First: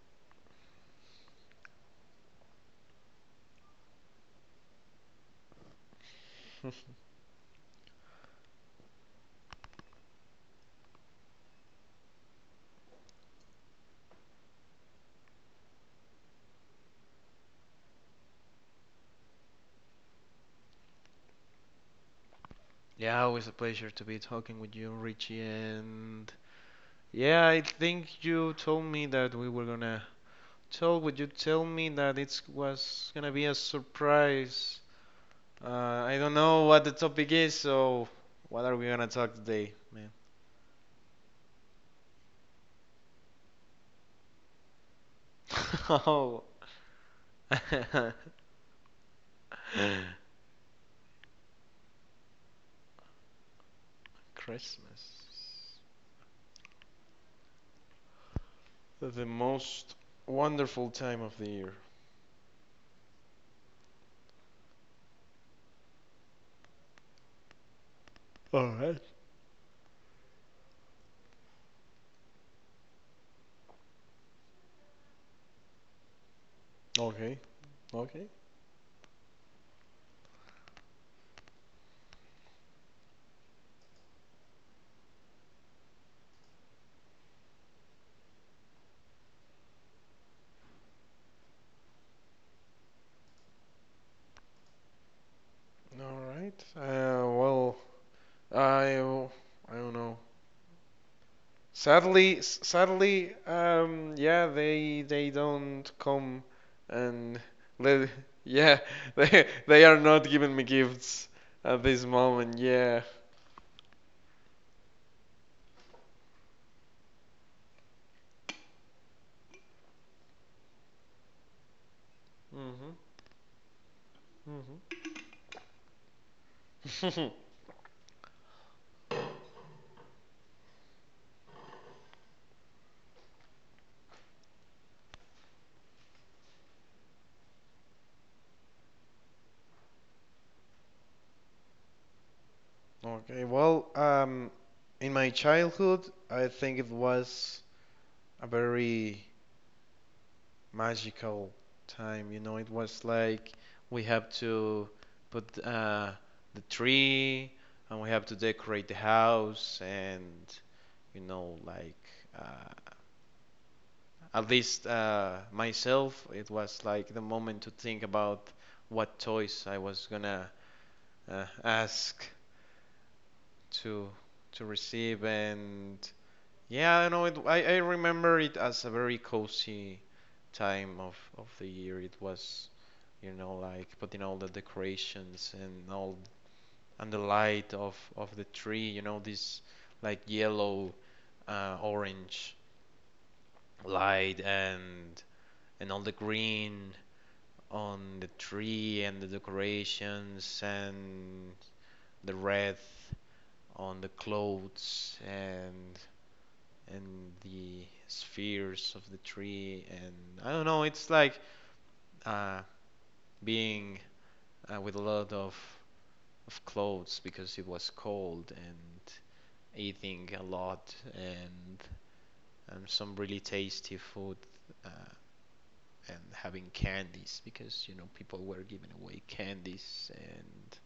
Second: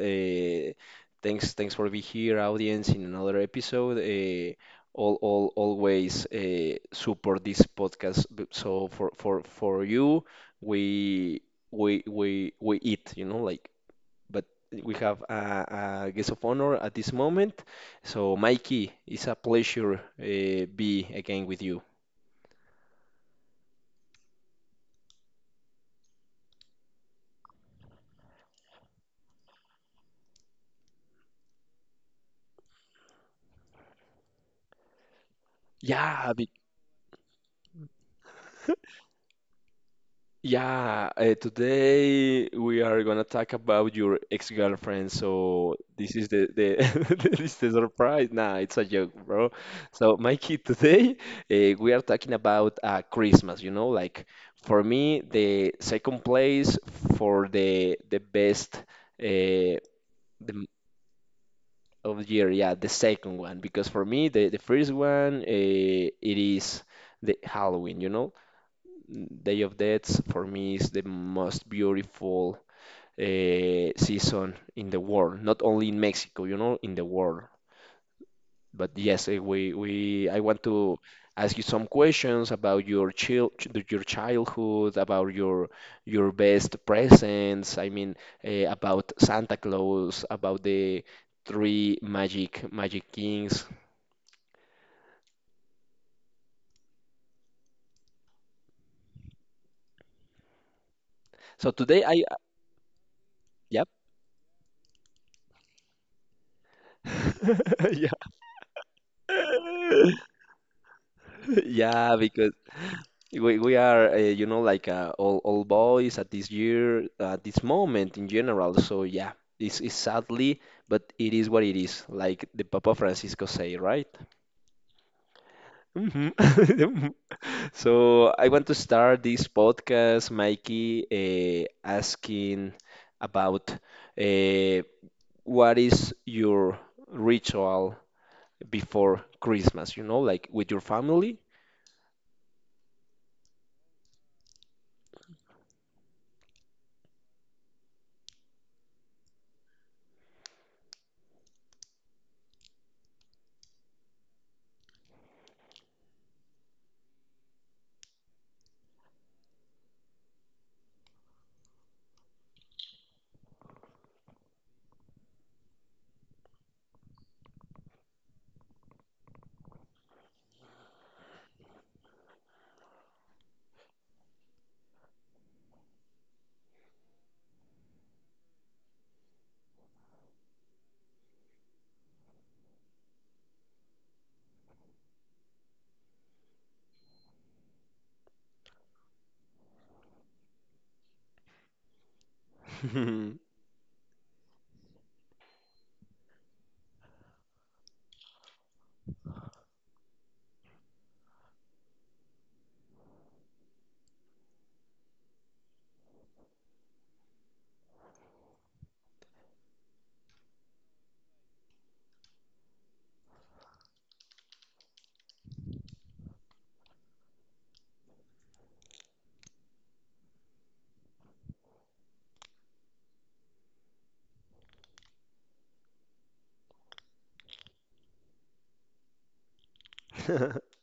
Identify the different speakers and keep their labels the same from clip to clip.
Speaker 1: Thanks for being here, audience, in another episode. Always support this podcast. So for, for you, we, we eat, you know, like, but we have a guest of honor at this moment. So Mikey, it's a pleasure be again with you.
Speaker 2: Yeah, always a pleasure to be talking with you, Richie. And yeah, I think you told me that we were gonna talk. Would you tell me that it was gonna be a surprise? Uh, I
Speaker 1: Yeah,
Speaker 2: don't know what the topic is, so what are we gonna talk today, man?
Speaker 1: Yeah. Today we are gonna talk about your ex-girlfriend. So this is
Speaker 2: Oh,
Speaker 1: the this is the surprise. Nah, it's a joke, bro. So Mikey, today we are talking about Christmas. You know, like for me,
Speaker 2: Christmas.
Speaker 1: the second place for the best
Speaker 2: The most
Speaker 1: the m-
Speaker 2: wonderful time of the year.
Speaker 1: of the year. Yeah, the second one because for me the first one it is the Halloween. You know.
Speaker 2: All right.
Speaker 1: Day of Deaths for me is the most beautiful season in the world, not only in Mexico, you know, in the
Speaker 2: Okay.
Speaker 1: world.
Speaker 2: Okay.
Speaker 1: But yes, eh, we I want to ask you some questions about your your childhood, about your best presents. I mean, about Santa Claus, about the three magic kings.
Speaker 2: All right. Well, I don't know.
Speaker 1: So today
Speaker 2: Sadly, sadly,
Speaker 1: yep,
Speaker 2: um, yeah, they don't come and let, yeah, they are
Speaker 1: yeah.
Speaker 2: not giving me gifts at this
Speaker 1: Yeah, because
Speaker 2: moment. Yeah.
Speaker 1: we are you know like all boys at this year at this moment in general. So yeah, it's sadly, but it is what it is. Like the
Speaker 2: Mhm.
Speaker 1: Papa Francisco say, right? Mhm.
Speaker 2: Mhm.
Speaker 1: So I want to start this podcast, Mikey, asking about uh, what is your ritual before Christmas? You know, like with your family.
Speaker 2: Okay, well, in my childhood, I think it was a very magical time. You know, it was like we have to put the tree, and we have to decorate the house. And you know, like uh, at least myself, it was like the moment to think about what toys I was gonna ask to receive, and yeah, I know it. I remember it as a very cozy time of the year. It was, you know, like putting all the decorations and all, and the light of the tree. You know this like yellow, orange light, and all the green on the tree and the decorations, and the red on the clothes, and the spheres of the tree. And I don't know, it's like uh, being with a lot of clothes because it was cold, and eating a lot, and some really tasty food, uh, and having candies because you know people were giving away candies. And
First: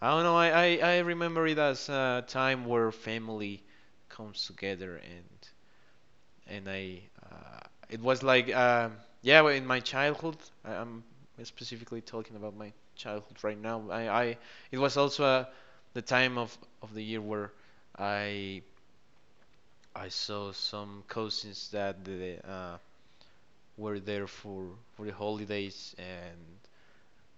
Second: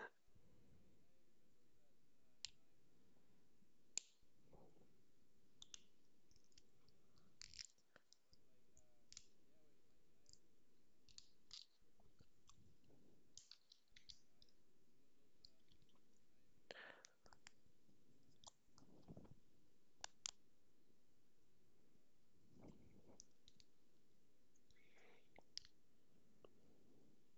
Speaker 2: I don't know. I remember it as a time where family comes together. And I it was like yeah well, In my childhood, I'm specifically talking about my childhood right now. I It was also the time of the year where I I saw some cousins that were there for the holidays. And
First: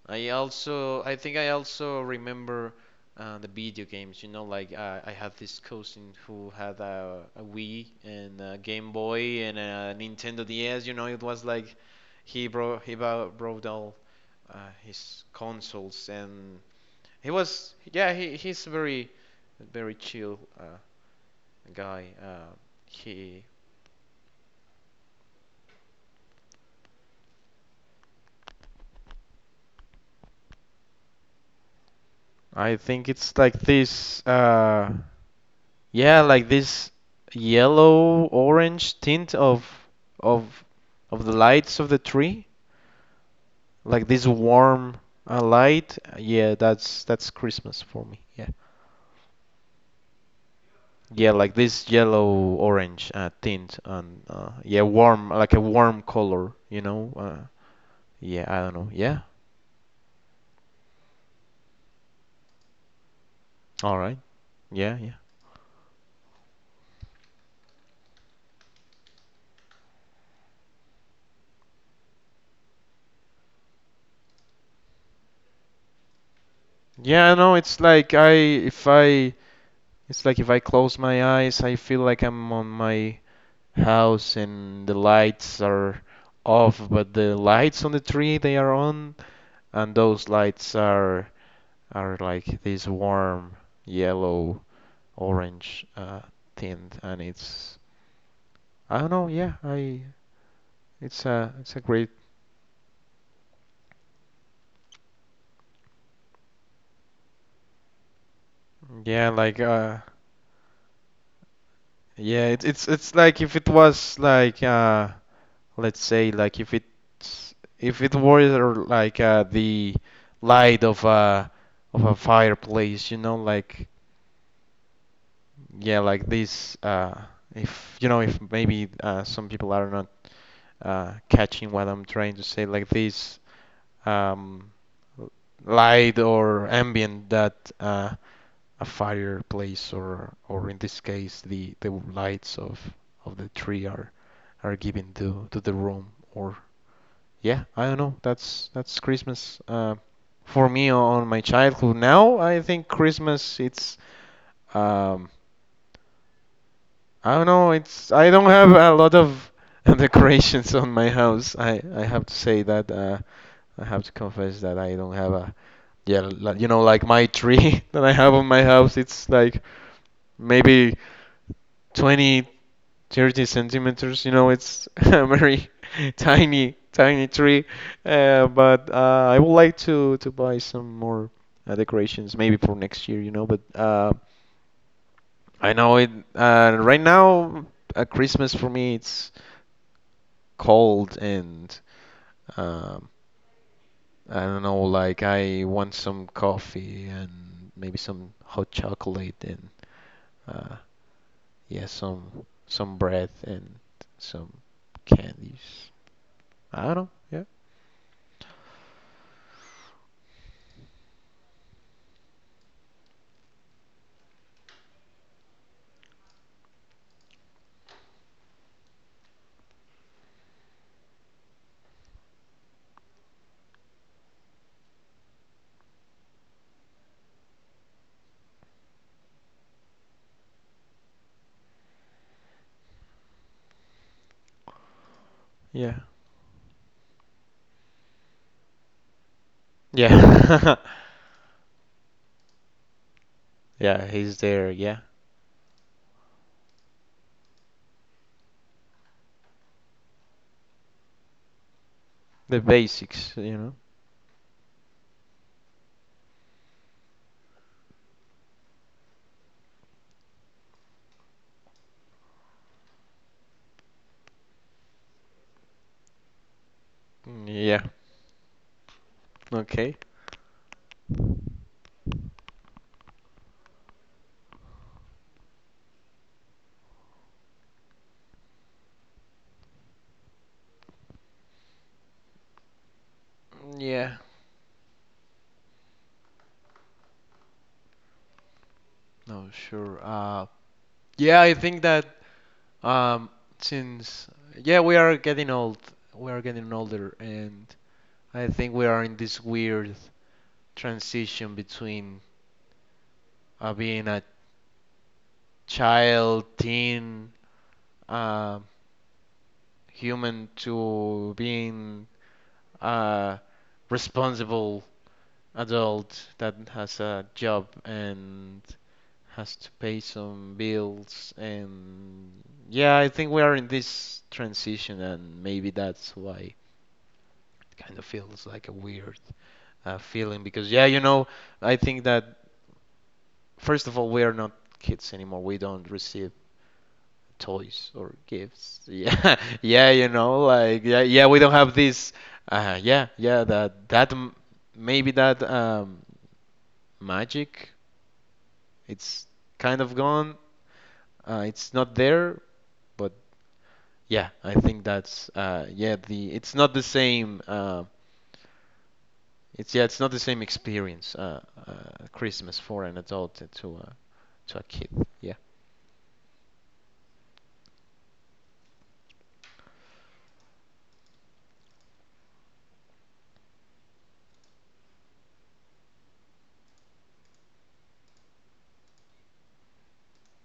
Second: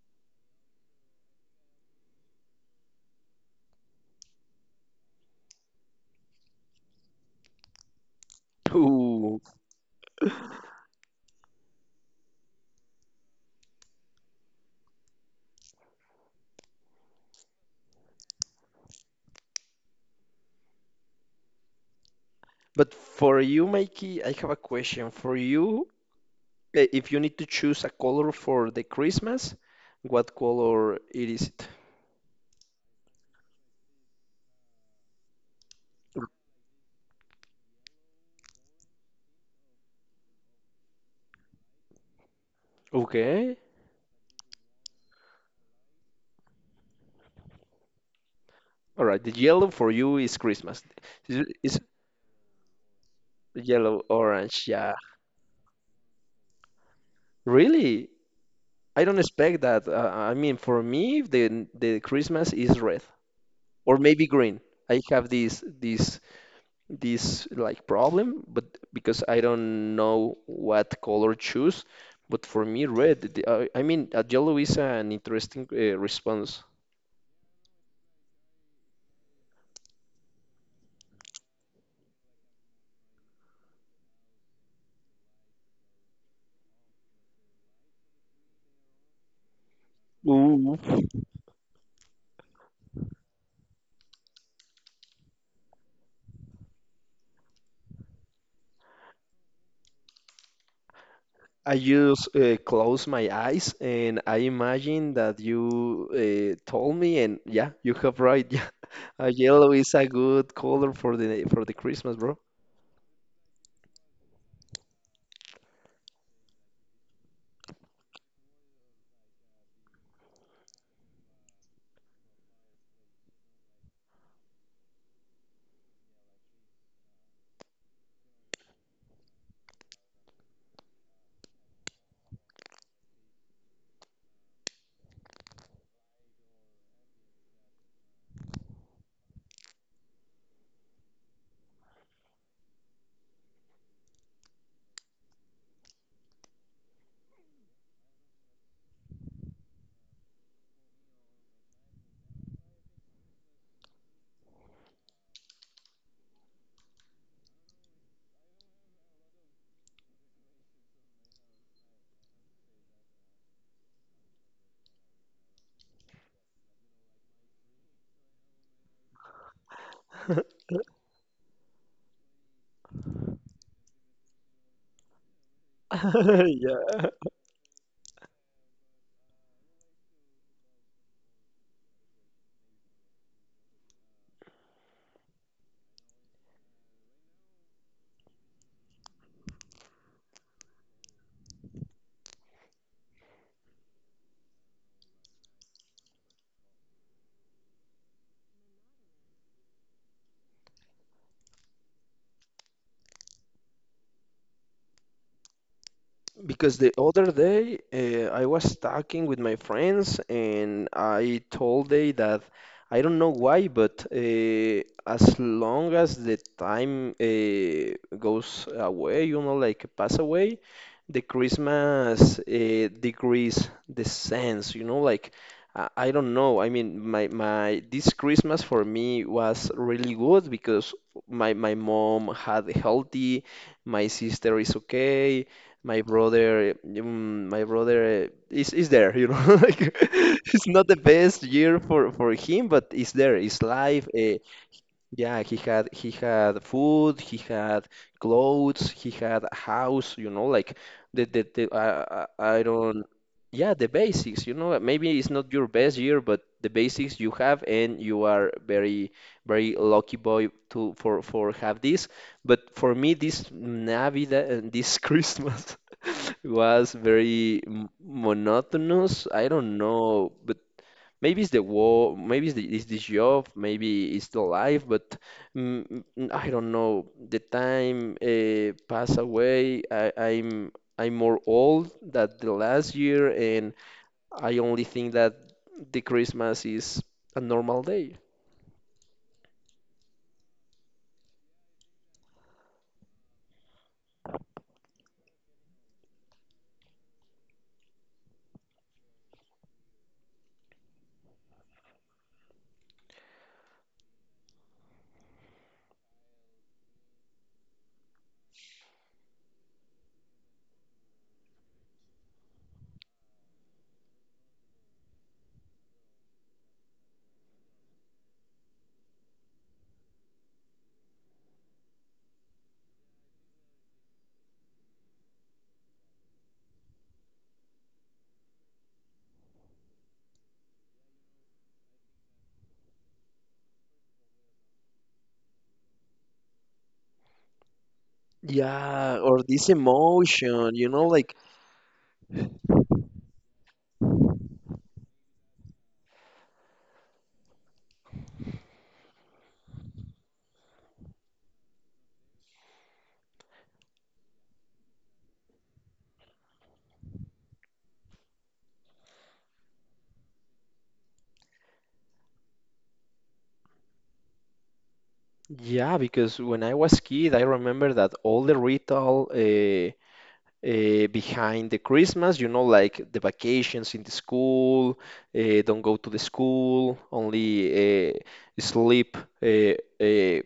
Speaker 2: I also, I think I also remember the video games. You know, like I had this cousin who had a Wii and a Game
Speaker 1: Ooh.
Speaker 2: Boy and a Nintendo DS. You know, it was like he brought he bou- brought all his consoles. And he was, yeah, he's very very chill guy.
Speaker 1: But for
Speaker 2: He
Speaker 1: you, Mikey, I have a question for you. If you need to choose a color for the Christmas, what color it is it?
Speaker 2: I think it's like this. Yeah, like this yellow orange tint of of the lights of the tree,
Speaker 1: Okay.
Speaker 2: like this warm light. Yeah, that's Christmas for me. Yeah.
Speaker 1: All right. The yellow for you is Christmas.
Speaker 2: Yeah,
Speaker 1: Is
Speaker 2: like
Speaker 1: is
Speaker 2: this yellow orange tint
Speaker 1: yellow,
Speaker 2: and
Speaker 1: orange.
Speaker 2: yeah,
Speaker 1: Yeah.
Speaker 2: warm like a warm color, you know.
Speaker 1: Really?
Speaker 2: Yeah, I don't know.
Speaker 1: I don't
Speaker 2: Yeah.
Speaker 1: expect that. I mean, for me, the Christmas is red or
Speaker 2: All right.
Speaker 1: maybe green.
Speaker 2: Yeah,
Speaker 1: I
Speaker 2: yeah.
Speaker 1: have this like problem, but because I don't know what color choose, but for me red. I mean, yellow is an interesting response.
Speaker 2: Yeah, I know it's like I if I it's like if I close my eyes, I feel like I'm on my house and the lights are off, but the lights on the tree they are on, and those
Speaker 1: Ooh.
Speaker 2: lights are like this warm yellow orange tint, and it's I don't know, yeah, I
Speaker 1: I
Speaker 2: it's a great
Speaker 1: just close my eyes and I imagine that you told me, and yeah, you have right. Yeah,
Speaker 2: yeah like
Speaker 1: yellow is
Speaker 2: uh
Speaker 1: a good color for the Christmas, bro.
Speaker 2: yeah it's it's like if it was like let's say like if it were like the light of a fireplace, you know, like, yeah, like this. If you know, if maybe some people are not catching what I'm trying to say, like this um, l- light or ambient that a fireplace, or in this case, the lights of the tree are given to the room. Or yeah, I don't know. That's Christmas for me on my childhood. Now I think Christmas it's um, I don't know. It's I don't have a lot of decorations on my house. I have to say that I have to confess that I don't have a you know like my tree that I have on my house. It's like maybe 20 30 centimeters. You know, it's a very tiny
Speaker 1: Yeah.
Speaker 2: tiny tree. But I would like to buy some more decorations maybe for next year. You know, but I know it. Right now, Christmas for me it's cold, and um, I don't know. Like I want some coffee, and maybe some hot chocolate, and uh, yeah, some bread and some candies.
Speaker 1: Because
Speaker 2: I
Speaker 1: the
Speaker 2: don't know.
Speaker 1: other
Speaker 2: Yeah,
Speaker 1: day I was talking with my friends and I told they that I don't know why, but as long as the time goes away, you know, like pass away, the Christmas decrease the sense, you know, like I don't know. I mean, my this Christmas for me was really good because my mom had healthy, my sister is okay,
Speaker 2: yeah,
Speaker 1: my brother is there you know like it's
Speaker 2: yeah,
Speaker 1: not the best year for him but it's there it's life
Speaker 2: yeah. He's there. Yeah,
Speaker 1: yeah, he had, food, he had clothes, he had a house, you know, like the I
Speaker 2: the
Speaker 1: don't,
Speaker 2: basics. You
Speaker 1: yeah,
Speaker 2: know.
Speaker 1: the basics, you know, maybe it's not your best year, but the basics you have and you are very lucky boy to for have this. But for me this Navidad and this Christmas was
Speaker 2: Mm,
Speaker 1: very
Speaker 2: yeah.
Speaker 1: monotonous. I don't
Speaker 2: Okay.
Speaker 1: know, but maybe it's the war, maybe the, it's this job, maybe it's the life, but I don't know. The time pass away. I'm more old than the last year, and
Speaker 2: Yeah.
Speaker 1: I only think that the Christmas is a normal day.
Speaker 2: No, sure. Yeah, I think that Um, since yeah, we are getting old. We are getting older, and I think we are in this weird transition between being a child, teen, uh, human, to being a responsible adult that has a job and has to pay some bills. And yeah, I think we are in this transition, and maybe that's why feels like a weird feeling. Because yeah, you know, I think that first of all, we are not kids anymore. We don't receive toys or gifts.
Speaker 1: Yeah,
Speaker 2: Yeah,
Speaker 1: or this
Speaker 2: yeah, you know,
Speaker 1: emotion,
Speaker 2: like
Speaker 1: you
Speaker 2: yeah,
Speaker 1: know,
Speaker 2: yeah,
Speaker 1: like
Speaker 2: we don't have this. Yeah, yeah, maybe that magic. It's kind of gone. It's not there, but yeah, I think that's yeah, the it's not the same. It's yeah, it's not the same experience. Christmas for an adult and to a kid. Yeah.
Speaker 1: yeah, because when I was kid, I remember that all the ritual. Behind the Christmas, you know, like the vacations in the school, don't go to the school, only sleep uh, uh,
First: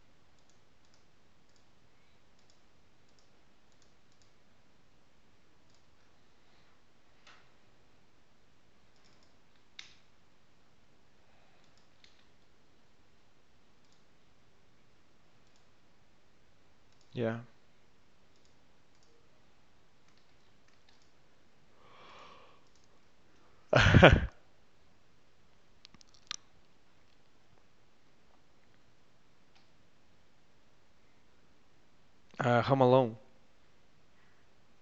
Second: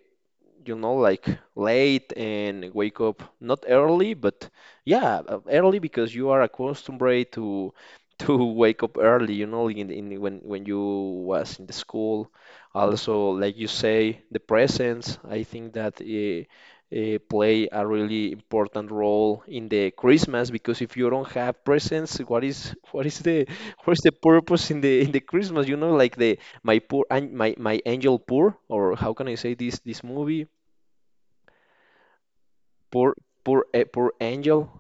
Speaker 1: you know, like late and wake up not early, but yeah, early because you are accustomed to to wake up early, you know, in when you was in the school. Also, like you say, the presence, I think that
Speaker 2: Yeah.
Speaker 1: play a really important role in the Christmas because if you don't have presents, what is what is the what is the purpose in the Christmas? You know, like the my poor an- my angel poor or how can I say this movie?
Speaker 2: Home Alone.
Speaker 1: Poor, poor Angel.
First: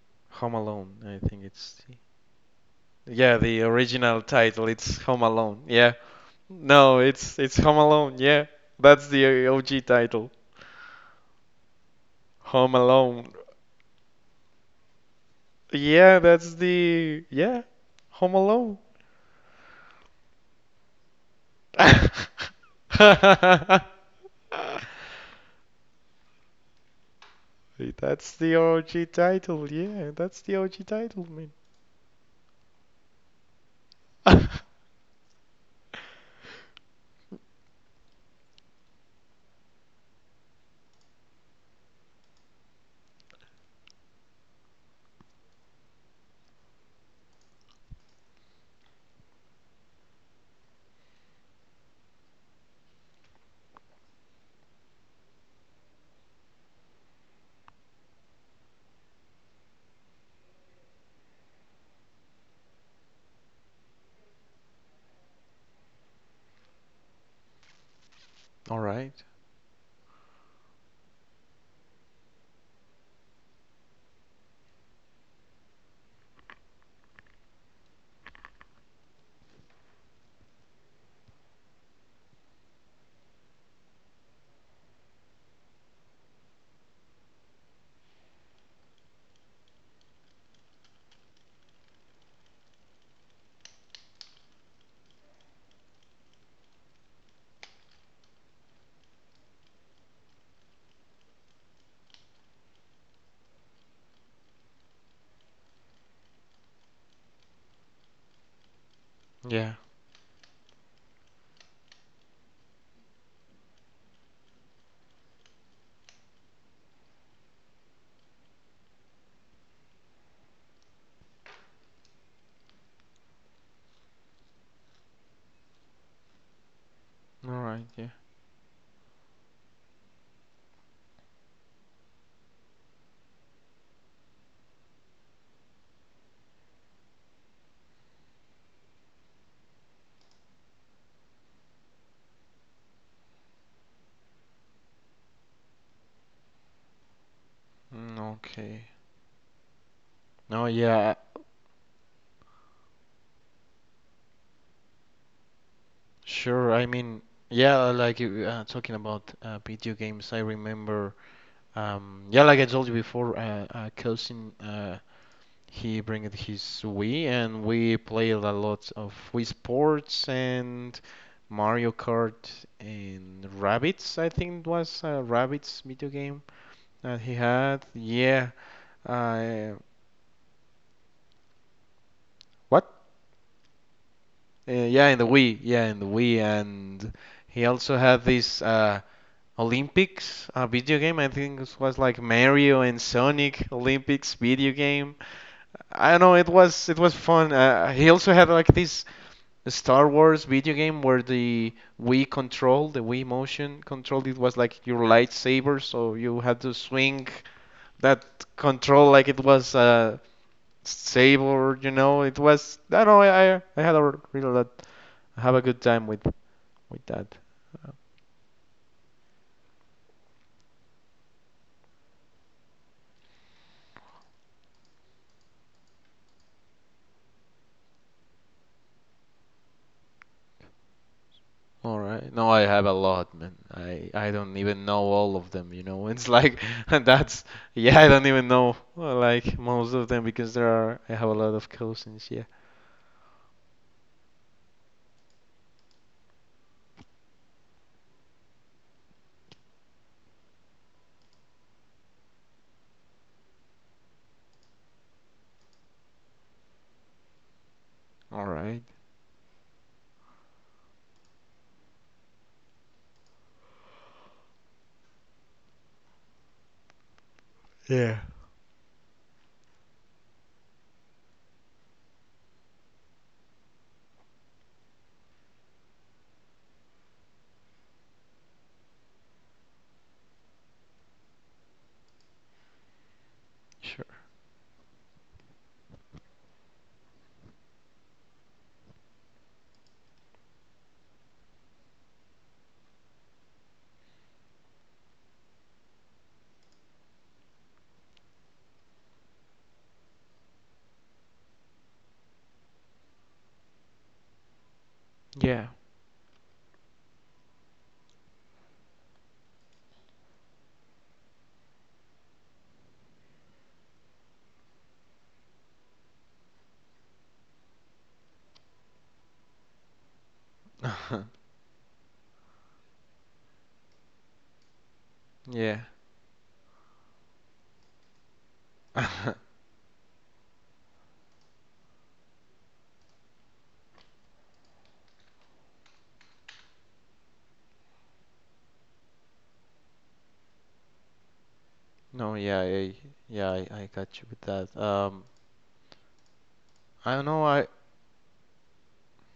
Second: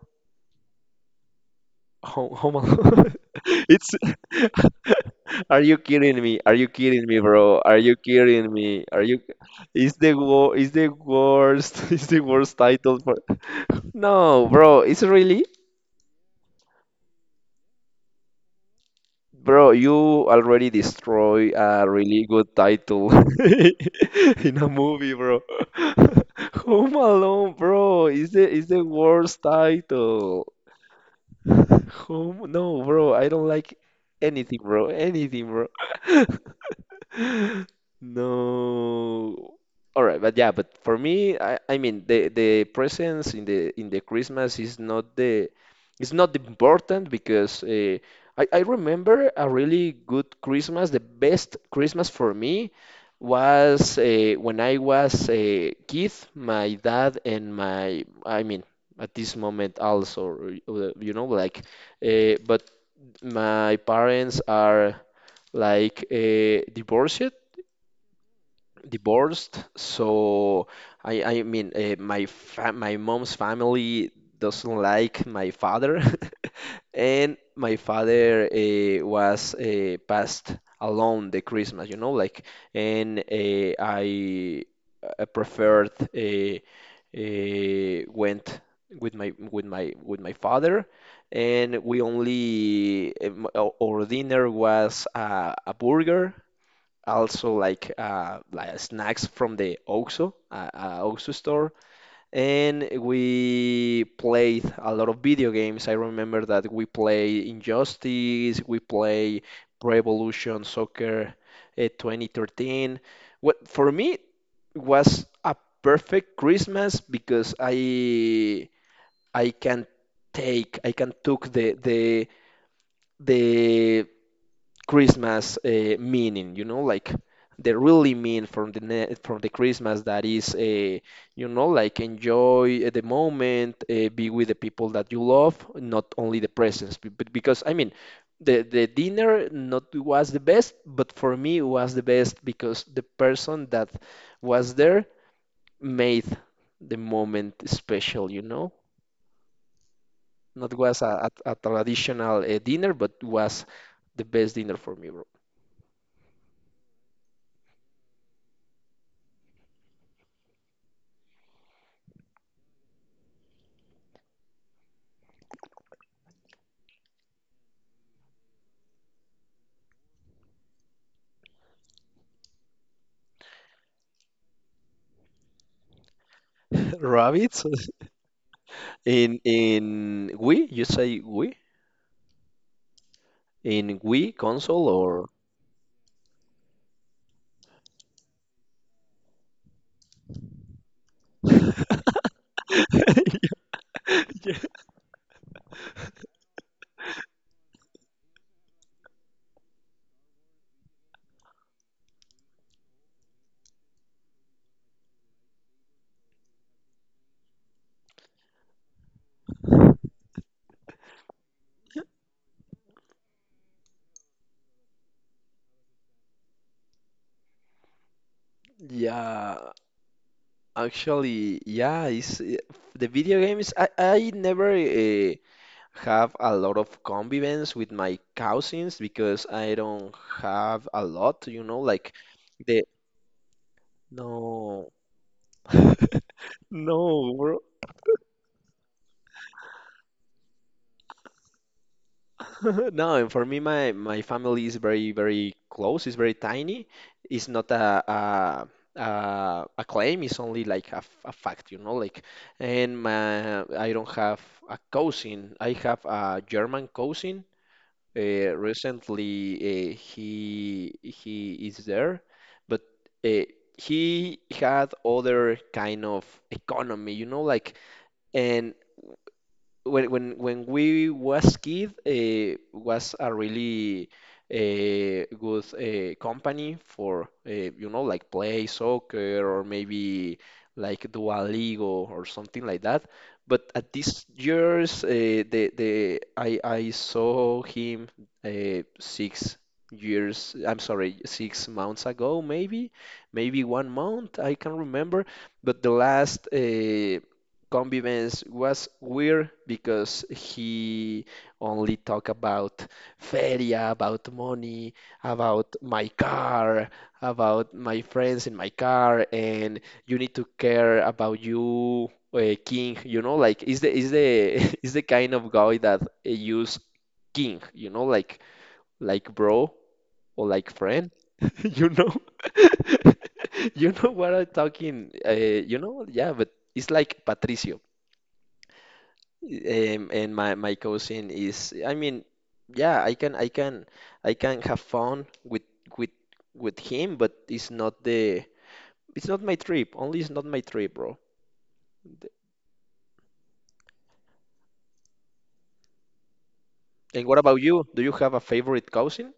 Speaker 2: Home Alone. I think it's
Speaker 1: Home Alone.
Speaker 2: yeah, the
Speaker 1: It's.
Speaker 2: original title. It's Home
Speaker 1: Are
Speaker 2: Alone.
Speaker 1: you
Speaker 2: Yeah.
Speaker 1: kidding me? Are you
Speaker 2: No,
Speaker 1: kidding me,
Speaker 2: it's
Speaker 1: bro?
Speaker 2: Home
Speaker 1: Are you
Speaker 2: Alone. Yeah.
Speaker 1: kidding me? Are
Speaker 2: That's
Speaker 1: you?
Speaker 2: the OG
Speaker 1: It's the
Speaker 2: title.
Speaker 1: It's the worst. It's the worst
Speaker 2: Home
Speaker 1: title for.
Speaker 2: Alone.
Speaker 1: No, bro. It's really.
Speaker 2: Yeah, that's the yeah. Home Alone.
Speaker 1: Bro, you already destroy a really good title in a movie, bro. Home Alone, bro. Is
Speaker 2: That's
Speaker 1: the
Speaker 2: the
Speaker 1: is the
Speaker 2: OG
Speaker 1: worst
Speaker 2: title. Yeah, that's
Speaker 1: title.
Speaker 2: the OG title, man.
Speaker 1: Home? No, bro. I don't like
Speaker 2: All
Speaker 1: anything, bro. Anything, bro. No. All right, but yeah, but for me, I mean the presents in the Christmas is not the, it's not important because I remember a really good Christmas. The best Christmas for me was when I was a kid. My dad and my, I mean at this moment also you know like but my parents are like divorced,
Speaker 2: right.
Speaker 1: divorced, so I mean my mom's family doesn't like my father, and my father was passed alone the Christmas, you know, like and I preferred went with my father. And we only, our dinner was a burger also like snacks from the OXXO, OXXO store, and we played a lot of video games. I remember that we play Injustice, we play
Speaker 2: Yeah.
Speaker 1: Pro Evolution Soccer 2013. What for me was a perfect Christmas because I can I can took the Christmas meaning, you know, like
Speaker 2: All
Speaker 1: the
Speaker 2: right. Yeah.
Speaker 1: really mean from the Christmas that is, you know, like enjoy the moment, be with the people that you love, not only the presents. Because I mean, the dinner not was the best, but for me it was the best because the person that was there made the moment
Speaker 2: Mm,
Speaker 1: special, you know.
Speaker 2: okay. No,
Speaker 1: Not was
Speaker 2: yeah.
Speaker 1: a traditional dinner, but was the best dinner for me, bro.
Speaker 2: Sure. I mean, yeah, like you talking about video games, I remember yeah, like I told you before, cousin he bring it his Wii, and we played a lot of Wii Sports and Mario Kart and Rabbids. I think it was a Rabbids video game that he
Speaker 1: Rabbits?
Speaker 2: had. Yeah. Uh,
Speaker 1: In Wii, you say Wii?
Speaker 2: what?
Speaker 1: In Wii console
Speaker 2: Yeah, in the
Speaker 1: or
Speaker 2: Wii. Yeah, in the Wii, and he also had this Olympics video game. I think it was like Mario and Sonic Olympics video game. I don't know. It was fun. He also had like this Star Wars video game where the Wii control, the Wii motion control, it was like your lightsaber, so you had to swing that control like it was a saber. You know, it was, I don't know. I had a really lot I have a good time with that.
Speaker 1: yeah, actually, yeah, it's the video games. I never have a lot of convivence with my cousins because I don't have a lot, you know,
Speaker 2: All
Speaker 1: like
Speaker 2: right. No, I
Speaker 1: the
Speaker 2: have a lot, man. I don't even
Speaker 1: no,
Speaker 2: know all of them, you know. It's like that's
Speaker 1: no,
Speaker 2: yeah, I don't even know like most of them, because there are I have a lot of cousins, yeah.
Speaker 1: no, and for me, my family is very close. It's very tiny. It's not a claim. It's only like a fact, you know. Like, and my, I don't have a cousin. I have a German cousin.
Speaker 2: All right.
Speaker 1: Recently, he is there, but uh, he had other kind of economy, you know, like.
Speaker 2: Yeah.
Speaker 1: And when we was kid was a really good company for you know like play soccer or maybe like Duolingo or something like that. But at these
Speaker 2: Sure.
Speaker 1: years, the I saw him 6 years. I'm sorry, 6 months ago, maybe maybe one month. I can remember. But the last Combi Benz was weird because he only talked about feria, about money,
Speaker 2: Yeah.
Speaker 1: about my car, about my friends in my car, and you need to care about you, king. You know, like is the is the kind of guy that use king. You know, like bro or like friend. You know, you know what I'm talking. You
Speaker 2: Yeah.
Speaker 1: know, yeah, but. It's like Patricio. And my cousin is, I mean, yeah, I can have fun with with him, but it's not the, it's not my trip. Only it's not my trip, bro.
Speaker 2: No, yeah, yeah, I got you with that. I
Speaker 1: And
Speaker 2: don't
Speaker 1: what
Speaker 2: know.
Speaker 1: about
Speaker 2: I
Speaker 1: you? Do you have a favorite cousin?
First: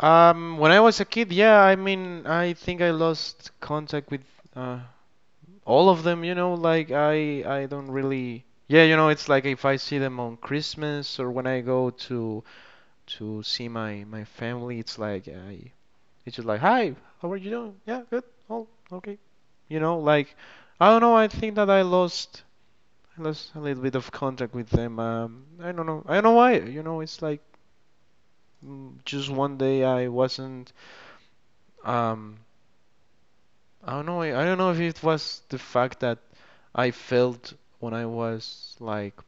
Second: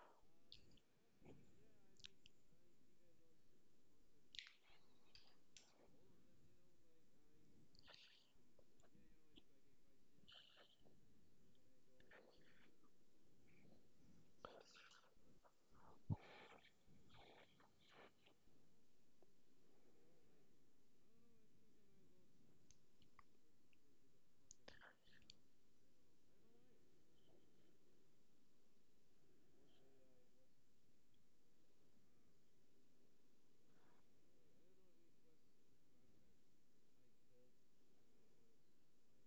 Speaker 2: when I was a kid, yeah, I mean, I think I lost contact with uh all of them, you know, like I don't really you know, it's like if I see them on Christmas, or when I go to see my my family, it's like I it's just like, "Hi, how are you doing?" Yeah, good. Oh, okay. You know, like I don't know, I think that I lost a little bit of contact with them. I don't know. I don't know why. You know, it's like just one day I wasn't um I don't know. I don't know if it was the fact that I felt when I was like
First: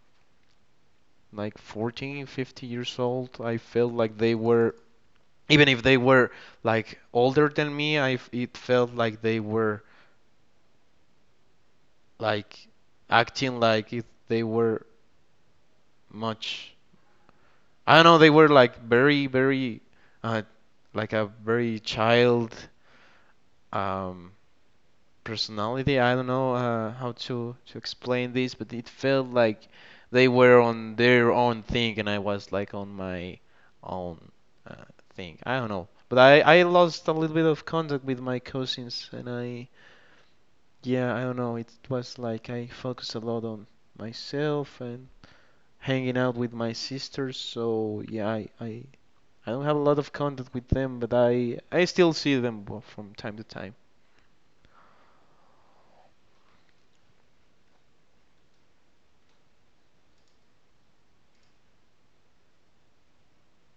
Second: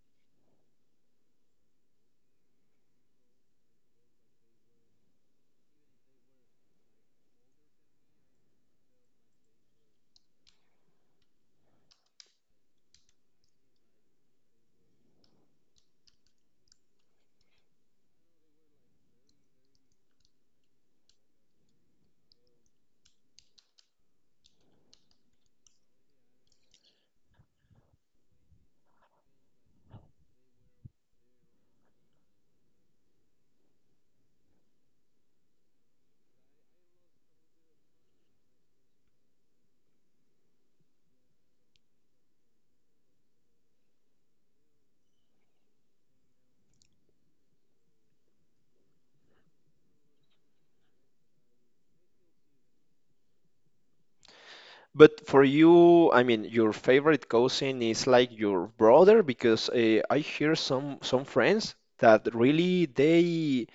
Speaker 2: 14, 50 years old. I felt like they were, even if they were like older than me, I it felt like they were like acting like if they were much. I don't know. They were like very, very, uh, like a very child. Um, Personality. I don't know how to explain this, but it felt like they were on their own thing and I was like on my own uh, thing. I don't know. But I lost a little bit of contact with my cousins, and I yeah, I don't know. It was like I focused a lot on myself and hanging out with my sisters, so yeah, I don't have a lot of contact with them, but I still see them well, from time to time.
Speaker 1: But for you, I mean, your favorite cousin is like your brother because I hear some friends that really they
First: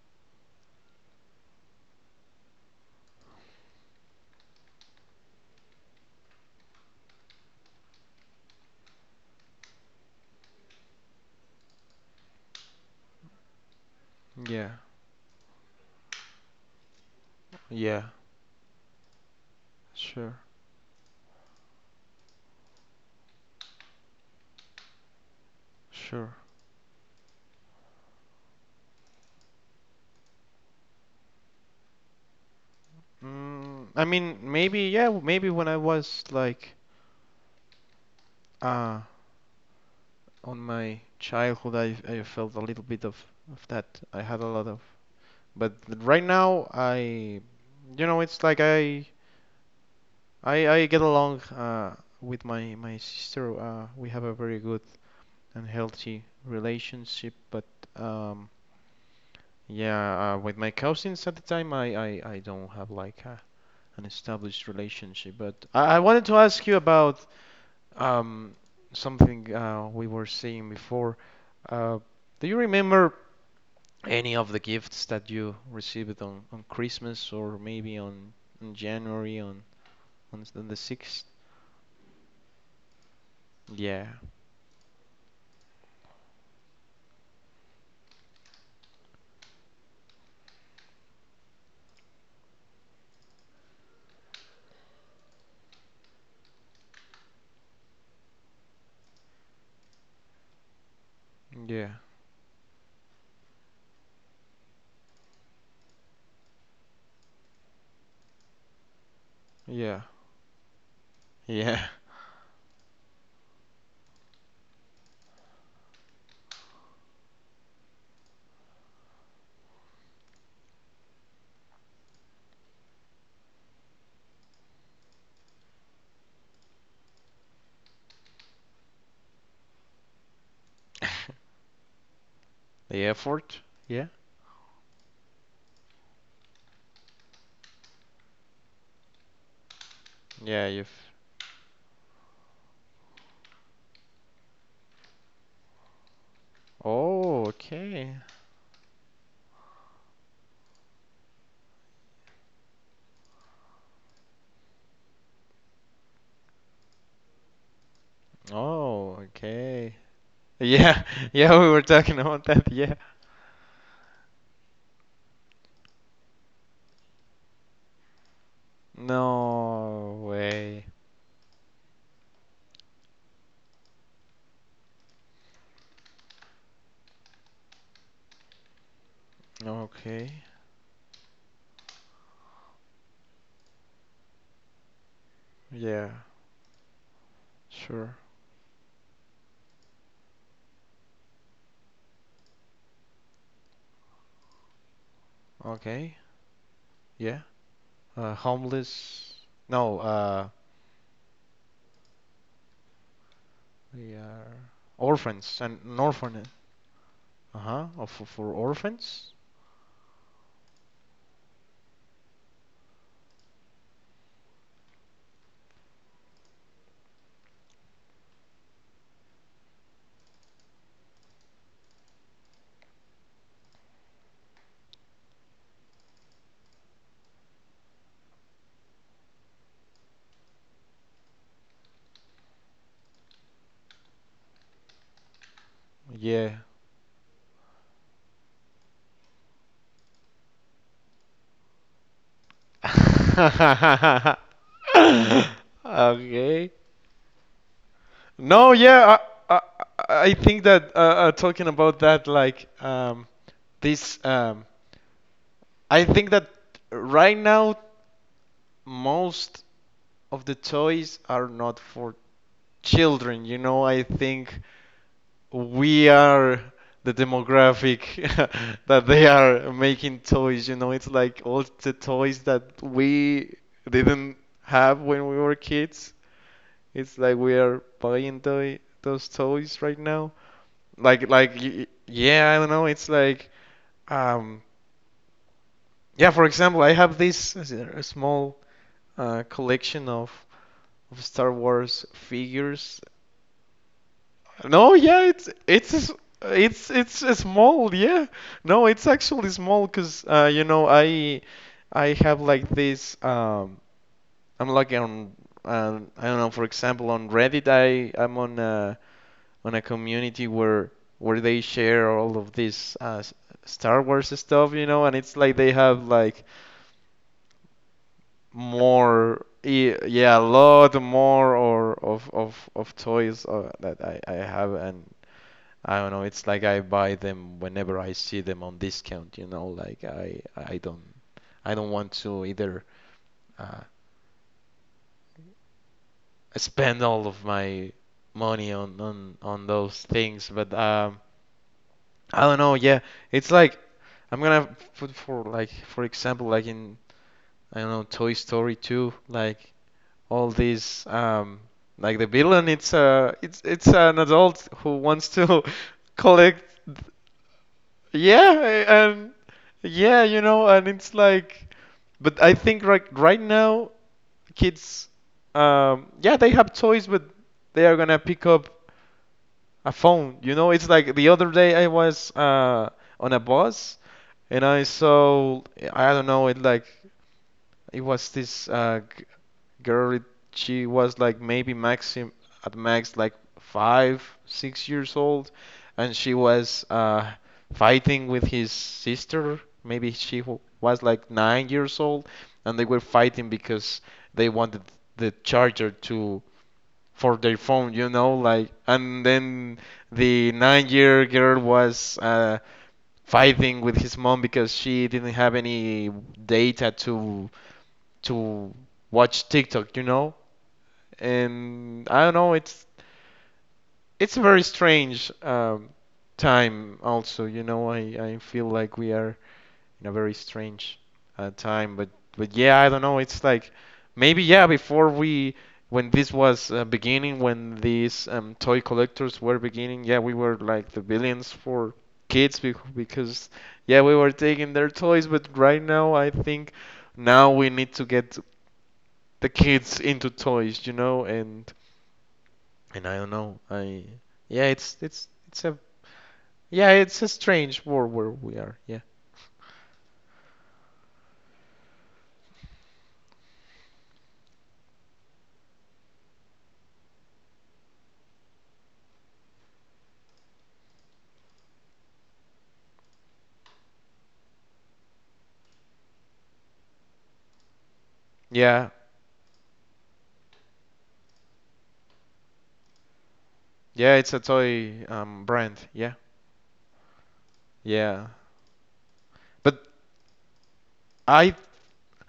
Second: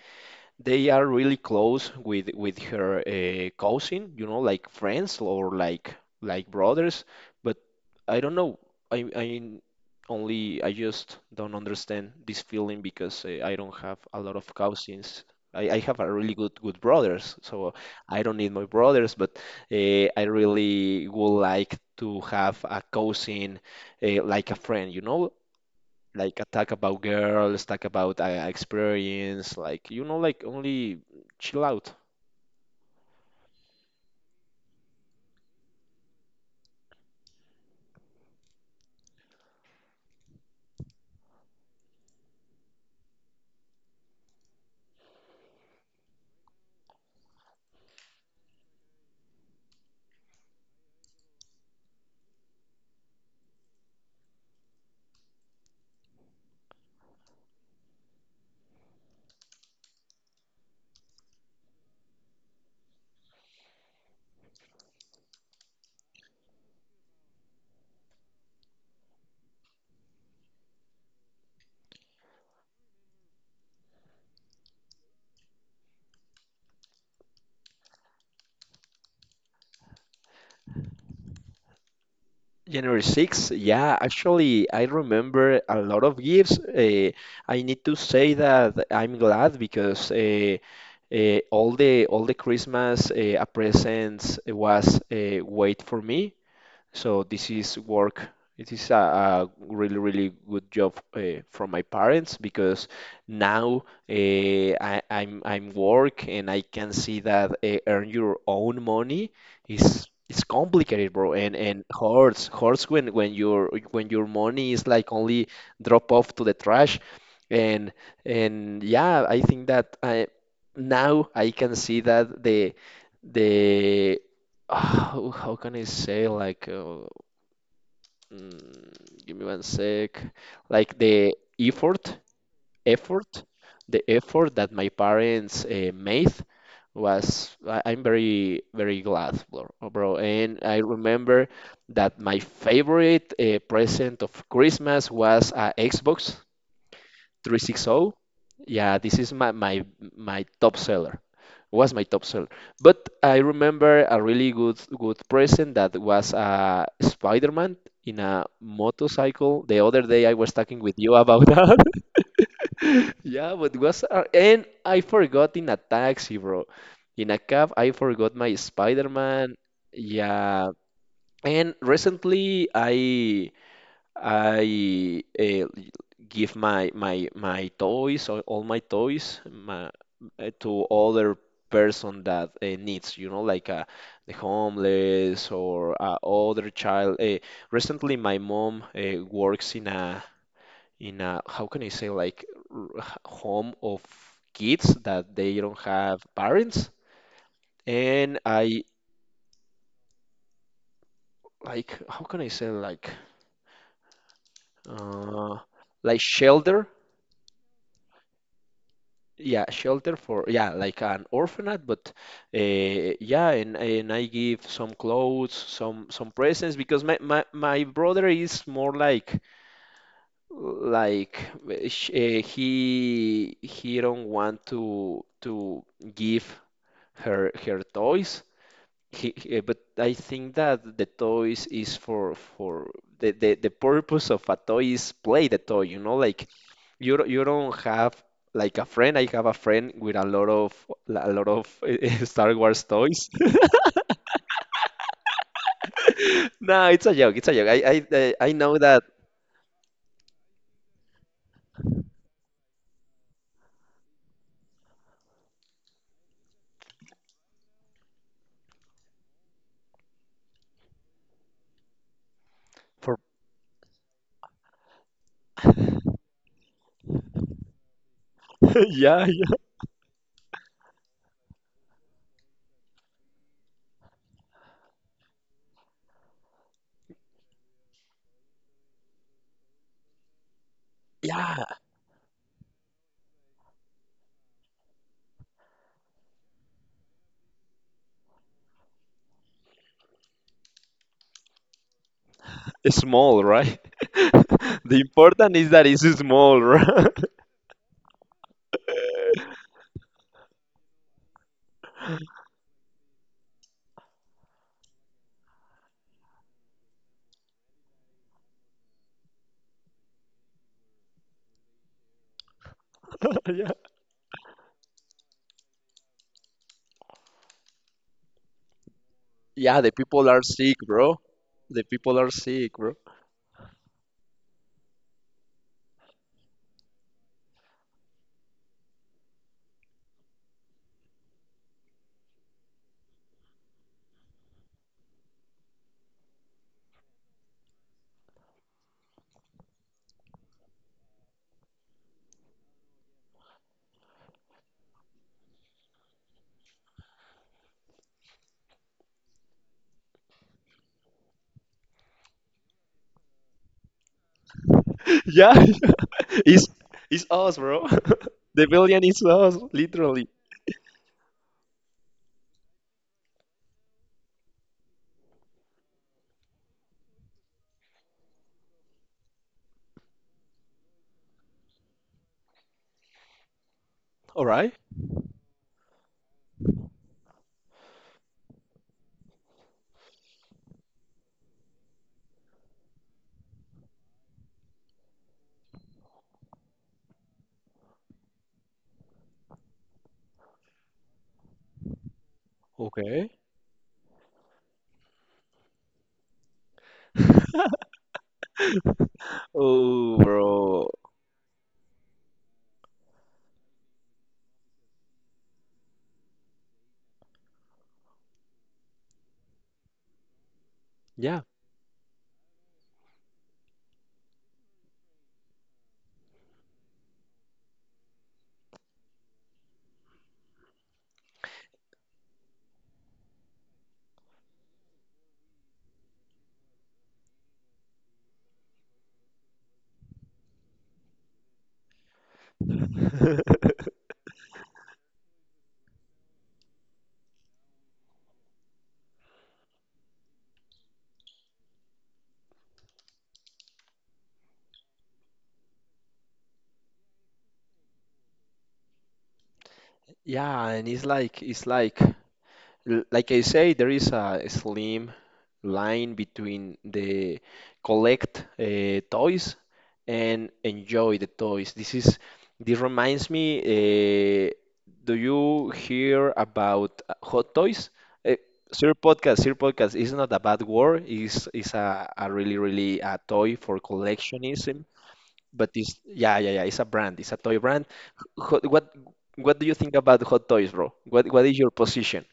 Speaker 1: they are really close with her cousin, you know, like friends or like brothers. But I don't know. I I I just don't understand this feeling because I don't have a lot of
Speaker 2: Yeah.
Speaker 1: cousins. I have a really good brothers, so
Speaker 2: Yeah.
Speaker 1: I don't need my brothers. But I
Speaker 2: Sure.
Speaker 1: really would like to have a cousin, like a friend, you know
Speaker 2: Sure.
Speaker 1: like talk about girls, talk about experience, like you know, like only chill out.
Speaker 2: Mm, I mean, maybe, yeah, maybe when I was like uh on my childhood, I felt a little bit of that. I had a lot of, but right now, you know, it's like I get along with my my sister. We have a very good and healthy relationship, but um. Yeah, with my cousins at the time, I don't have like an established relationship. But I wanted to ask you about Um, something we were seeing before. Uh, do you remember any of the gifts that you received on Christmas, or maybe on January on s- on the 6th?
Speaker 1: January 6th, yeah,
Speaker 2: Yeah,
Speaker 1: actually, I remember a lot of gifts. I need to say that I'm glad because all the Christmas presents was wait for me. So this is work. It is a really, really good job from my
Speaker 2: yeah,
Speaker 1: parents because now I'm work and I can see that earn your own money
Speaker 2: yeah,
Speaker 1: is it's complicated, bro, and
Speaker 2: yeah.
Speaker 1: and hurts when your money is like only drop off to the trash, and and yeah, I think that I can see that the how can I say like mm, give me one sec, like
Speaker 2: The
Speaker 1: effort
Speaker 2: effort?
Speaker 1: the
Speaker 2: Yeah,
Speaker 1: effort that my parents made was I'm very, very glad bro, and
Speaker 2: yeah,
Speaker 1: I
Speaker 2: you've.
Speaker 1: remember that my favorite present of Christmas was a Xbox
Speaker 2: Oh,
Speaker 1: 360.
Speaker 2: okay.
Speaker 1: Yeah, this is my top seller. Was my top seller. But I remember a really good present that was Spider-Man in a
Speaker 2: Oh,
Speaker 1: motorcycle. The
Speaker 2: okay.
Speaker 1: other day I was talking with
Speaker 2: Yeah,
Speaker 1: you about
Speaker 2: yeah, we
Speaker 1: that.
Speaker 2: were talking about that. Yeah.
Speaker 1: Yeah, but was and I forgot in a taxi, bro. In a cab, I forgot my Spider-Man.
Speaker 2: No
Speaker 1: Yeah.
Speaker 2: way.
Speaker 1: And recently I give my toys, all my toys,
Speaker 2: Okay.
Speaker 1: to other person that needs, like the homeless or
Speaker 2: Yeah,
Speaker 1: other child. Recently,
Speaker 2: sure.
Speaker 1: my mom works in a, how can I say, like home of kids that they don't
Speaker 2: Okay.
Speaker 1: have parents,
Speaker 2: Yeah,
Speaker 1: and I,
Speaker 2: homeless. No,
Speaker 1: like, how can I say,
Speaker 2: they are
Speaker 1: uh,
Speaker 2: orphans and an
Speaker 1: like
Speaker 2: orphan.
Speaker 1: shelter.
Speaker 2: Uh huh. Oh, for orphans.
Speaker 1: Yeah, shelter for, yeah, like an orphanage, but yeah, and I give some clothes, some presents because my brother is more like he don't want to give her toys, but I think that the toys is for the purpose of a toy is play the toy, like
Speaker 2: Yeah.
Speaker 1: you don't have like a friend. I have a friend with a lot of Star Wars toys.
Speaker 2: Okay.
Speaker 1: No, it's a joke. It's a joke. I
Speaker 2: No,
Speaker 1: know that,
Speaker 2: yeah, I, I, I think that talking about that, like this, I think that right now most of the toys are not for
Speaker 1: for
Speaker 2: children. You know, I think we are the demographic that
Speaker 1: yeah,
Speaker 2: they
Speaker 1: yeah,
Speaker 2: are making toys, you know. It's like all the toys that we didn't have when we were kids. It's like we are buying toy those toys right now. Like,
Speaker 1: yeah,
Speaker 2: yeah, I don't know, it's like um yeah. For example, I have a small collection of Star Wars
Speaker 1: it's
Speaker 2: figures.
Speaker 1: small, right?
Speaker 2: No,
Speaker 1: The
Speaker 2: yeah, it's
Speaker 1: important is that it's
Speaker 2: it's
Speaker 1: small,
Speaker 2: it's
Speaker 1: right?
Speaker 2: it's a small, yeah. No, it's actually small because you know, I have like this I'm like on, I don't know, for example, on Reddit, I'm on a community where they share all of this
Speaker 1: Yeah.
Speaker 2: Star Wars stuff, you know. And it's like they have like more,
Speaker 1: Yeah, the people
Speaker 2: yeah,
Speaker 1: are
Speaker 2: a
Speaker 1: sick,
Speaker 2: lot
Speaker 1: bro.
Speaker 2: more
Speaker 1: The
Speaker 2: or
Speaker 1: people are sick, bro.
Speaker 2: of toys that I have. And I don't know, it's like I buy them whenever I see them on discount, you know, like I don't want to either uh, spend all of my money on those things. But I don't know. Yeah, it's like I'm gonna put, for like for example, like in, I don't know, Toy Story 2, like all these like the villain, it's an adult who wants
Speaker 1: Yeah,
Speaker 2: to collect.
Speaker 1: It's it's us, bro. The billion
Speaker 2: Yeah.
Speaker 1: is
Speaker 2: And,
Speaker 1: us,
Speaker 2: yeah,
Speaker 1: literally.
Speaker 2: you know, and it's like, but I think right now, kids, yeah, they have toys, but they are gonna pick up a phone. You know, it's like the other day I was on a bus,
Speaker 1: All
Speaker 2: and
Speaker 1: right.
Speaker 2: I saw, I don't know, it like, it was this girl. She was like maybe maxim at max like 5, 6 years old, and she was fighting with his sister. Maybe she was like 9 years old, and they were
Speaker 1: Okay.
Speaker 2: fighting because they wanted the charger to for their phone, you know. Like and then
Speaker 1: Oh,
Speaker 2: the
Speaker 1: bro.
Speaker 2: 9-year girl was fighting with his mom because she didn't have any data to watch TikTok, you know?
Speaker 1: Yeah.
Speaker 2: And I don't know, it's a very strange time, also. You know, I feel like we are in a very strange time. But yeah, I don't know. It's like maybe yeah, before we, when this was beginning, when these toy collectors were beginning, yeah, we were like the billions for kids, because yeah, we were taking their toys. But right now, I think now we need to get the kids into toys, you know. And I don't know. I yeah, it's a Yeah, it's a strange world where we are. Yeah.
Speaker 1: Yeah, and it's like, like I say, there is a slim line between the collect toys and enjoy the toys. This reminds me, do you hear about hot toys? Uh,
Speaker 2: Yeah.
Speaker 1: Sir Podcast, Sir Podcast is not a bad word. Is a really, really a toy for
Speaker 2: Yeah, it's a
Speaker 1: collectionism.
Speaker 2: toy
Speaker 1: But
Speaker 2: brand.
Speaker 1: it's,
Speaker 2: Yeah.
Speaker 1: yeah, yeah, yeah, it's a brand. It's a toy brand.
Speaker 2: Yeah.
Speaker 1: Hot, what, what do you
Speaker 2: But,
Speaker 1: think about hot toys, bro? What
Speaker 2: I
Speaker 1: is your position?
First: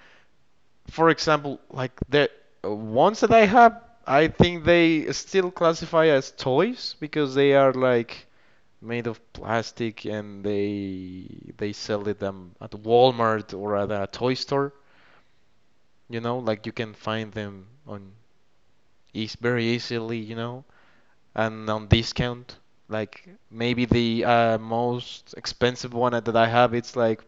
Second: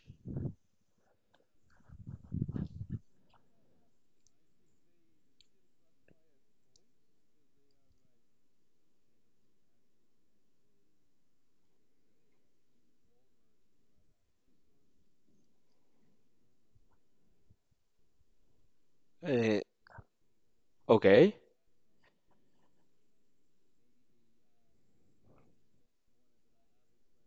Speaker 2: for example, like the ones that I have, I think they still classify as toys because they are like made of plastic, and they sell it them at Walmart or at a toy store, you know. Like you can find them on eas
Speaker 1: Uh,
Speaker 2: very easily, you know.
Speaker 1: Okay,
Speaker 2: And on discount. Like maybe the most expensive one that I have, it's like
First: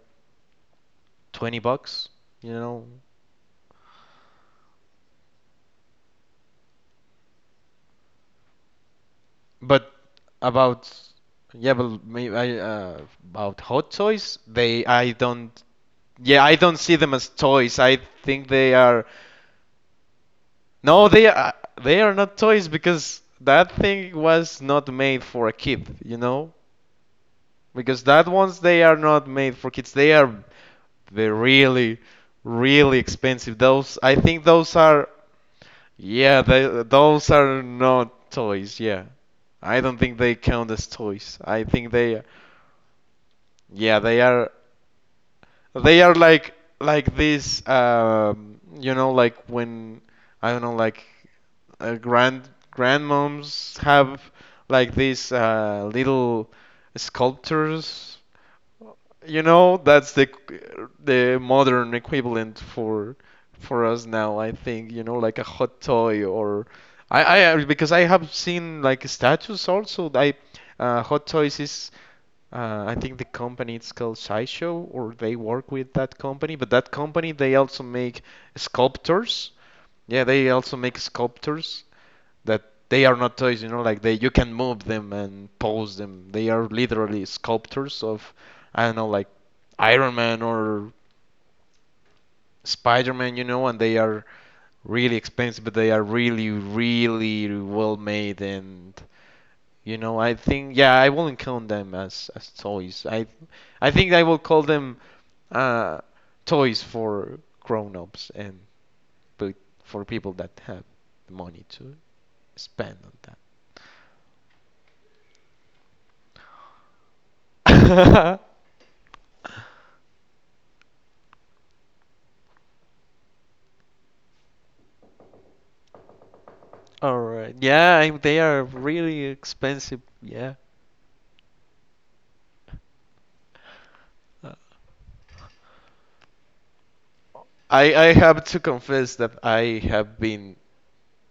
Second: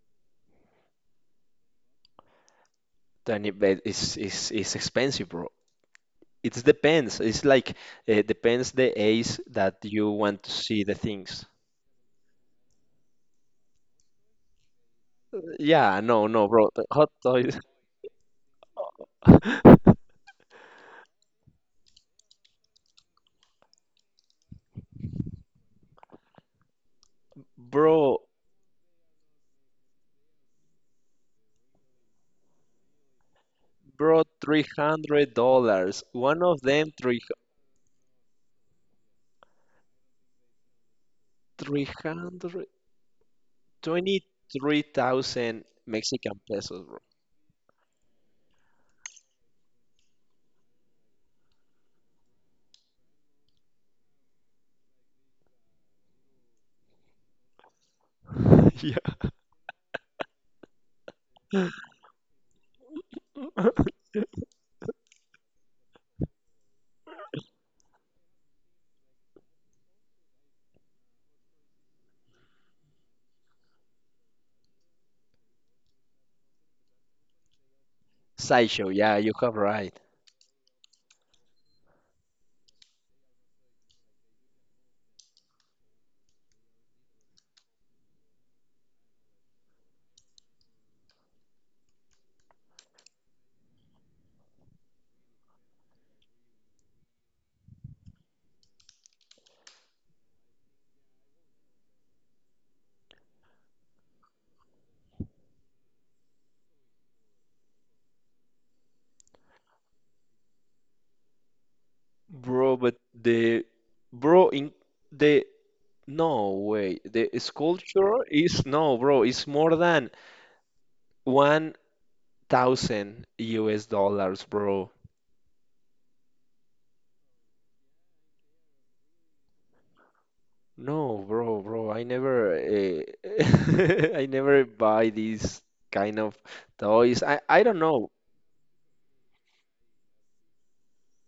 Speaker 2: 20 bucks, you know.
Speaker 1: tiny bed is expensive, bro. It depends. It's like depends the age that
Speaker 2: But
Speaker 1: you want to see
Speaker 2: about
Speaker 1: the things.
Speaker 2: yeah, but maybe about hot toys, they I don't
Speaker 1: Yeah, no,
Speaker 2: yeah,
Speaker 1: no,
Speaker 2: I
Speaker 1: bro.
Speaker 2: don't
Speaker 1: The
Speaker 2: see
Speaker 1: Hot
Speaker 2: them as
Speaker 1: toys,
Speaker 2: toys. I think they are, no, they are not toys, because that thing was not made for a kid, you know? Because
Speaker 1: bro,
Speaker 2: that ones they are not made for kids. They're really, really expensive.
Speaker 1: bro. Three hundred dollars. One of them, three
Speaker 2: Those are not toys. Yeah. I don't think they count as toys. I
Speaker 1: three
Speaker 2: think they
Speaker 1: hundred
Speaker 2: yeah,
Speaker 1: twenty three thousand
Speaker 2: they are
Speaker 1: Mexican
Speaker 2: like
Speaker 1: pesos,
Speaker 2: this, you know, like when I don't know, like uh, grand grandmoms have like these little sculptures,
Speaker 1: bro. Yeah.
Speaker 2: you know. That's the modern equivalent for us now, I think. You know, like a hot toy. Or, I, I because I have seen like statues also. I Hot Toys is, I think the company, it's called Sideshow, or they work with that company, but that company they also make
Speaker 1: Sideshow. Yeah, you
Speaker 2: sculptors.
Speaker 1: have right,
Speaker 2: Yeah, they also make sculptors that, they are not toys, you know, like they you can move them and pose them. They are literally sculptures of, I don't know, like Iron Man or Spider-Man, you know. And they are really expensive, but they are really, really well made. And you know, I think, yeah, I wouldn't count them as toys. I think I will call them uh toys for grown-ups, and but for people that have the money to
Speaker 1: bro.
Speaker 2: spend
Speaker 1: But
Speaker 2: on
Speaker 1: the bro in the No way. The sculpture
Speaker 2: that.
Speaker 1: is no, bro. It's more than 1,000 US dollars, bro.
Speaker 2: All right. Yeah, they are really expensive. Yeah.
Speaker 1: No, bro. I never, I
Speaker 2: Uh,
Speaker 1: never buy these kind of toys. I don't
Speaker 2: I,
Speaker 1: know.
Speaker 2: I have to confess that I have been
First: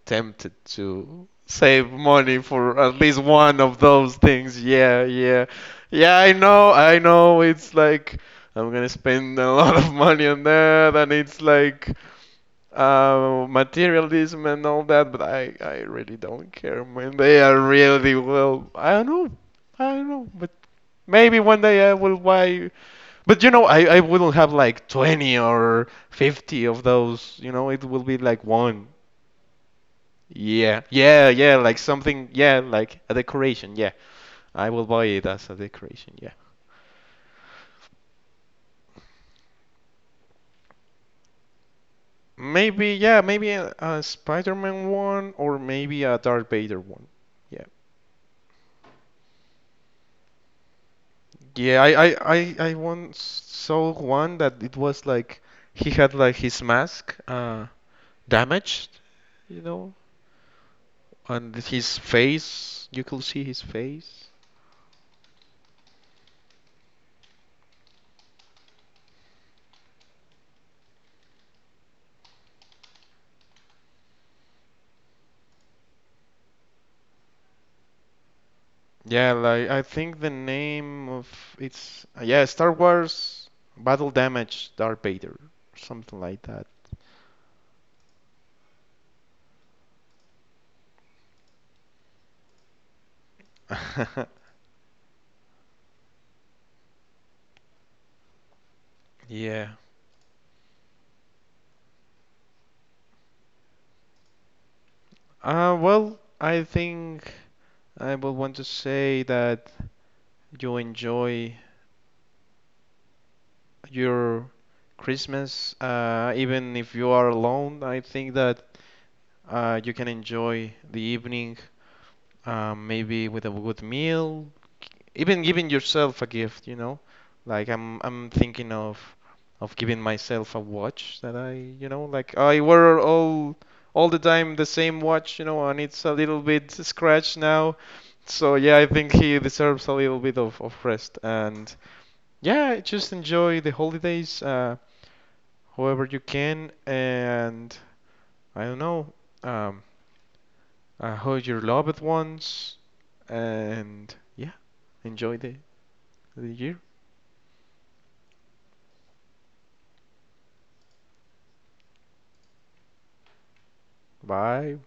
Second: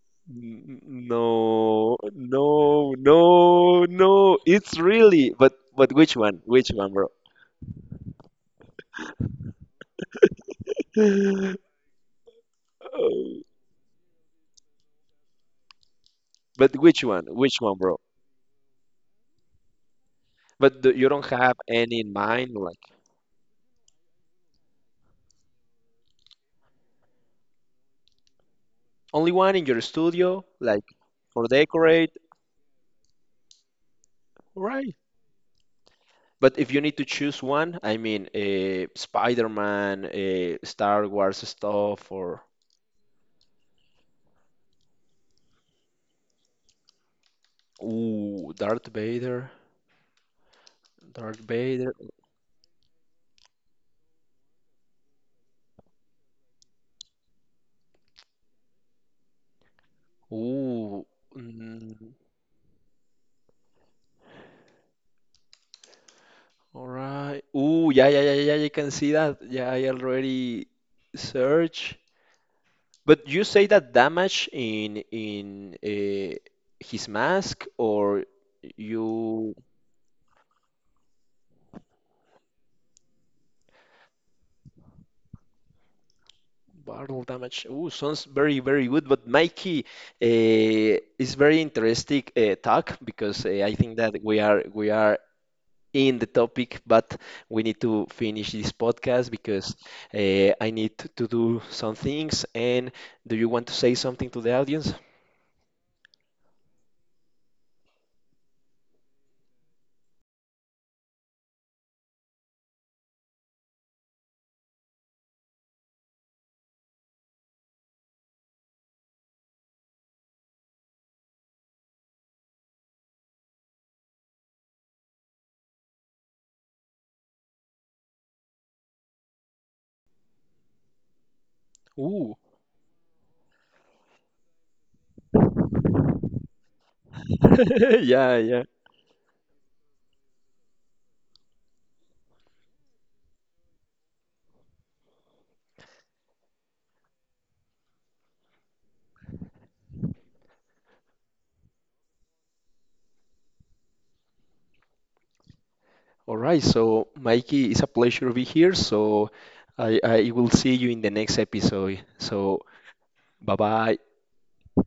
Speaker 2: tempted
Speaker 1: N-
Speaker 2: to save
Speaker 1: No,
Speaker 2: money for
Speaker 1: no,
Speaker 2: at least one of
Speaker 1: no,
Speaker 2: those
Speaker 1: no.
Speaker 2: things.
Speaker 1: It's
Speaker 2: Yeah,
Speaker 1: really,
Speaker 2: yeah.
Speaker 1: but, but which
Speaker 2: Yeah, I
Speaker 1: one? Which
Speaker 2: know,
Speaker 1: one,
Speaker 2: I
Speaker 1: bro?
Speaker 2: know. It's like I'm gonna spend a lot of money on that, and it's like materialism and all that, but I really don't
Speaker 1: But
Speaker 2: care,
Speaker 1: which
Speaker 2: man.
Speaker 1: one?
Speaker 2: They are
Speaker 1: Which one, bro?
Speaker 2: really well. I don't know. I don't know, but
Speaker 1: But you don't
Speaker 2: maybe
Speaker 1: have
Speaker 2: one day I
Speaker 1: any in
Speaker 2: will
Speaker 1: mind,
Speaker 2: buy
Speaker 1: like.
Speaker 2: But you know, I wouldn't have like 20 or 50 of those, you know. It will be like one.
Speaker 1: Only one in your studio,
Speaker 2: Yeah,
Speaker 1: like
Speaker 2: yeah,
Speaker 1: for
Speaker 2: yeah, like
Speaker 1: decorate,
Speaker 2: something, yeah, like a decoration, yeah. I will
Speaker 1: right?
Speaker 2: buy it as a decoration, yeah.
Speaker 1: But if you need to choose one, I mean, Spider-Man, Star Wars stuff, or
Speaker 2: Maybe, yeah, maybe a Spider-Man one, or maybe a Darth Vader one. Yeah.
Speaker 1: ooh, Darth Vader, Darth
Speaker 2: Yeah, I,
Speaker 1: Vader.
Speaker 2: I, I, I once saw one that it was like he had like his mask damaged, you know,
Speaker 1: Ooh,
Speaker 2: and his
Speaker 1: mm,
Speaker 2: face, you could see his face.
Speaker 1: all right. Ooh, yeah, yeah, yeah, yeah. You can see that. Yeah, I already search. But you say that damage in his mask, or
Speaker 2: Yeah,
Speaker 1: you?
Speaker 2: like I think the name of it's, yeah, Star Wars Battle Damage Darth Vader, something like that.
Speaker 1: Battle damage. Ooh, sounds very, very good. But Mikey, is very interesting talk because I think that we are we are in the topic, but we need to finish this podcast
Speaker 2: Yeah.
Speaker 1: because I need to do some things. And do you want to say something to the audience?
Speaker 2: Well, I think I would want to say that you enjoy your Christmas, even if you are alone. I think that you can enjoy the evening. Maybe with a good meal, even giving yourself a gift, you know? Like I'm thinking of giving myself a watch that I, you know, like
Speaker 1: Ooh,
Speaker 2: I wear all the time the same watch, you know, and it's a little bit scratched now.
Speaker 1: yeah,
Speaker 2: So
Speaker 1: yeah.
Speaker 2: yeah, I think he deserves a little bit of rest. And yeah, just enjoy the holidays however you can. And I don't know, um, hug your loved ones, and yeah, enjoy the,
Speaker 1: All
Speaker 2: the
Speaker 1: right.
Speaker 2: year.
Speaker 1: So, Mikey, it's a pleasure to be here. So, I will see you in the next episode. So, bye bye.
Speaker 2: Bye.